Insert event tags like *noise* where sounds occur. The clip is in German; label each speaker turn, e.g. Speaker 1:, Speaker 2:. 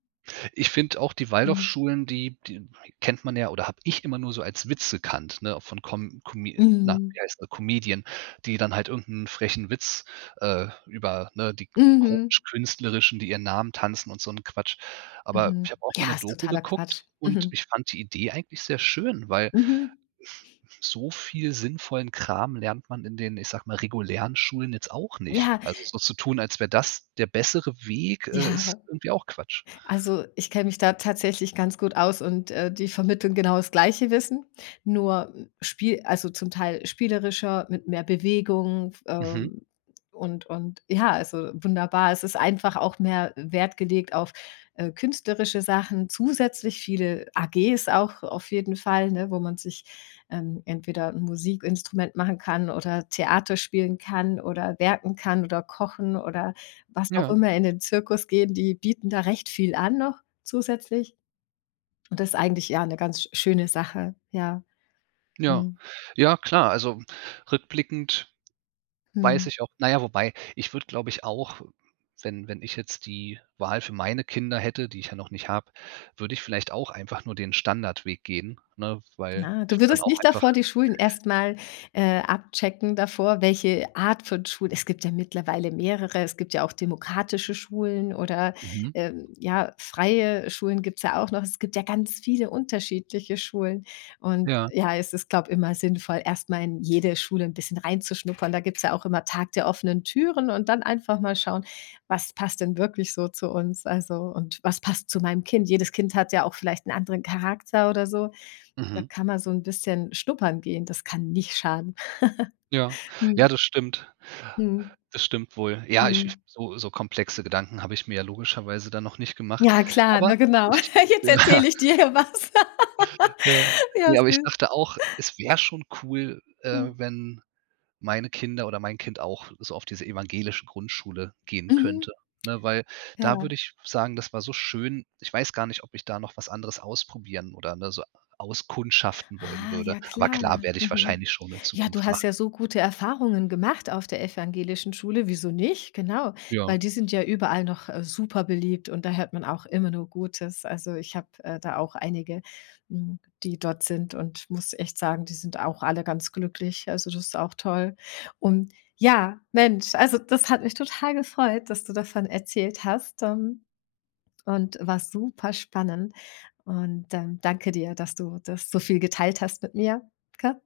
Speaker 1: Ich finde auch die
Speaker 2: Mhm.
Speaker 1: Waldorfschulen, die die kennt man ja oder habe ich immer nur so als Witz gekannt, ne, von Com Come na,
Speaker 2: Mhm.
Speaker 1: wie heißen sie Comedian, die dann halt irgend 'n frechen Witz, äh, über, ne, die
Speaker 2: Mhm.
Speaker 1: kutsch künstlerischen, die ihren Namen tanzen und so 'n Quatsch. Aber
Speaker 2: Mhm.
Speaker 1: ich habe auch mal
Speaker 2: Ja,
Speaker 1: 'ne
Speaker 2: ist
Speaker 1: Doku
Speaker 2: totaler
Speaker 1: geguckt
Speaker 2: Quatsch.
Speaker 1: und
Speaker 2: Mhm.
Speaker 1: ich fand die Idee eigentlich sehr schön, weil
Speaker 2: Mhm.
Speaker 1: so viel sinnvollen Kram lernt man in den- ich sage mal- regulären Schulen jetzt auch nicht.
Speaker 2: Ja.
Speaker 1: Also, so zu tun, als wäre das der bessere Weg,
Speaker 2: Ja,
Speaker 1: äh, ist
Speaker 2: aber
Speaker 1: irgendwie auch Quatsch.
Speaker 2: Also, ich kenne mich da tatsächlich ganz gut aus und, äh, die vermitteln genau das gleiche Wissen, nur, hm, spie also, zum Teil spielerischer mit mehr Bewegung f
Speaker 1: Mhm.
Speaker 2: ähm, und und ja, also wunderbar. Es ist einfach auch mehr Wert gelegt auf, äh, künstlerische Sachen zusätzlich viele AGs auch auf jeden Fall, ne, wo man sich, ähm, entweder 'n Musikinstrument machen kann oder Theater spielen kann oder werken kann oder kochen oder was auch
Speaker 1: Ja.
Speaker 2: immer, in den Zirkus gehen, die bieten da recht viel an noch zusätzlich. Und das ist eigentlich ja 'ne ganz sch schöne Sache, ja.
Speaker 1: Ja,
Speaker 2: Mhm.
Speaker 1: ja klar, also, hm, rückblickend weiß
Speaker 2: Mhm.
Speaker 1: ich auch na ja, wobei, ich würde, glaube ich, auch, wenn wenn ich jetzt die Wahl für meine Kinder hätte- die ich ja noch nicht habe- würde ich vielleicht auch einfach nur den Standardweg gehen, ne, weil
Speaker 2: Na,
Speaker 1: ich
Speaker 2: du
Speaker 1: würde dann
Speaker 2: würdest
Speaker 1: auch
Speaker 2: nicht
Speaker 1: einfach
Speaker 2: davor die Schulen erst mal, äh, abchecken davor, welche Art von Schule es gibt ja mittlerweile mehrere. Es gibt ja auch demokratische Schulen oder,
Speaker 1: Mhm.
Speaker 2: ähm, ja, freie Schulen gibt's ja auch noch. Es gibt ja ganz viele unterschiedliche Schulen. Und
Speaker 1: Ja.
Speaker 2: ja, es ist, glaube immer sinnvoll, erst mal in jede Schule 'n bisschen reinzuschnuppern. Da gibt's ja auch immer Tag der offenen Türen und dann einfach mal schauen: „Was passt denn wirklich so zu uns?“ Also, und „Was passt zu meinem Kind?“ Jedes Kind hat ja auch vielleicht 'n anderen Charakter oder so. Da
Speaker 1: Mhm.
Speaker 2: kann man so 'n bisschen schnuppern gehen. Das kann nicht schaden.
Speaker 1: Ja,
Speaker 2: *giggles*
Speaker 1: ja
Speaker 2: Mhm.
Speaker 1: das stimmt,
Speaker 2: Mhm.
Speaker 1: das stimmt wohl. Ja, ich ich
Speaker 2: Mhm.
Speaker 1: so so komplexe Gedanken habe ich mir ja logischerweise dann noch nicht gemacht.
Speaker 2: Ja, klar,
Speaker 1: Aber
Speaker 2: ne, genau.
Speaker 1: ich
Speaker 2: *chuckles* Jetzt
Speaker 1: Ja.
Speaker 2: erzähle ich dir hier was. *laughs*
Speaker 1: Ja.
Speaker 2: Ja,
Speaker 1: Ne, aber ich
Speaker 2: süß.
Speaker 1: dachte auch, es wäre schon cool, äh,
Speaker 2: Mhm.
Speaker 1: wenn meine Kinder oder mein Kind auch so auf diese evangelische Grundschule gehen könnte,
Speaker 2: Mhm.
Speaker 1: ne, weil da
Speaker 2: Ja.
Speaker 1: würde ich sagen, das war so schön. Ich weiß gar nicht, ob ich da noch was anderes ausprobieren oder ne, so auskundschaften wollen
Speaker 2: Ah.
Speaker 1: würde,
Speaker 2: Ja,
Speaker 1: aber
Speaker 2: klar.
Speaker 1: klar werde ich
Speaker 2: Mhm.
Speaker 1: wahrscheinlich schon in
Speaker 2: Ja, du
Speaker 1: Zukunft
Speaker 2: hast
Speaker 1: machen.
Speaker 2: ja so gute Erfahrungen gemacht auf der evangelischen Schule. Wieso nicht? Genau, weil
Speaker 1: Ja.
Speaker 2: die sind ja überall noch, äh, super beliebt und da hört man auch immer nur Gutes. Also, ich habe, äh, da auch einige, mhm, die dort sind und muss echt sagen, die sind auch alle ganz glücklich. Also, das ist auch toll. Und ja, Mensch, also das hat mich total gefreut, dass du davon erzählt hast. Ähm, und war super spannend und, ähm, danke dir, dass du das so viel geteilt hast mit mir, gell?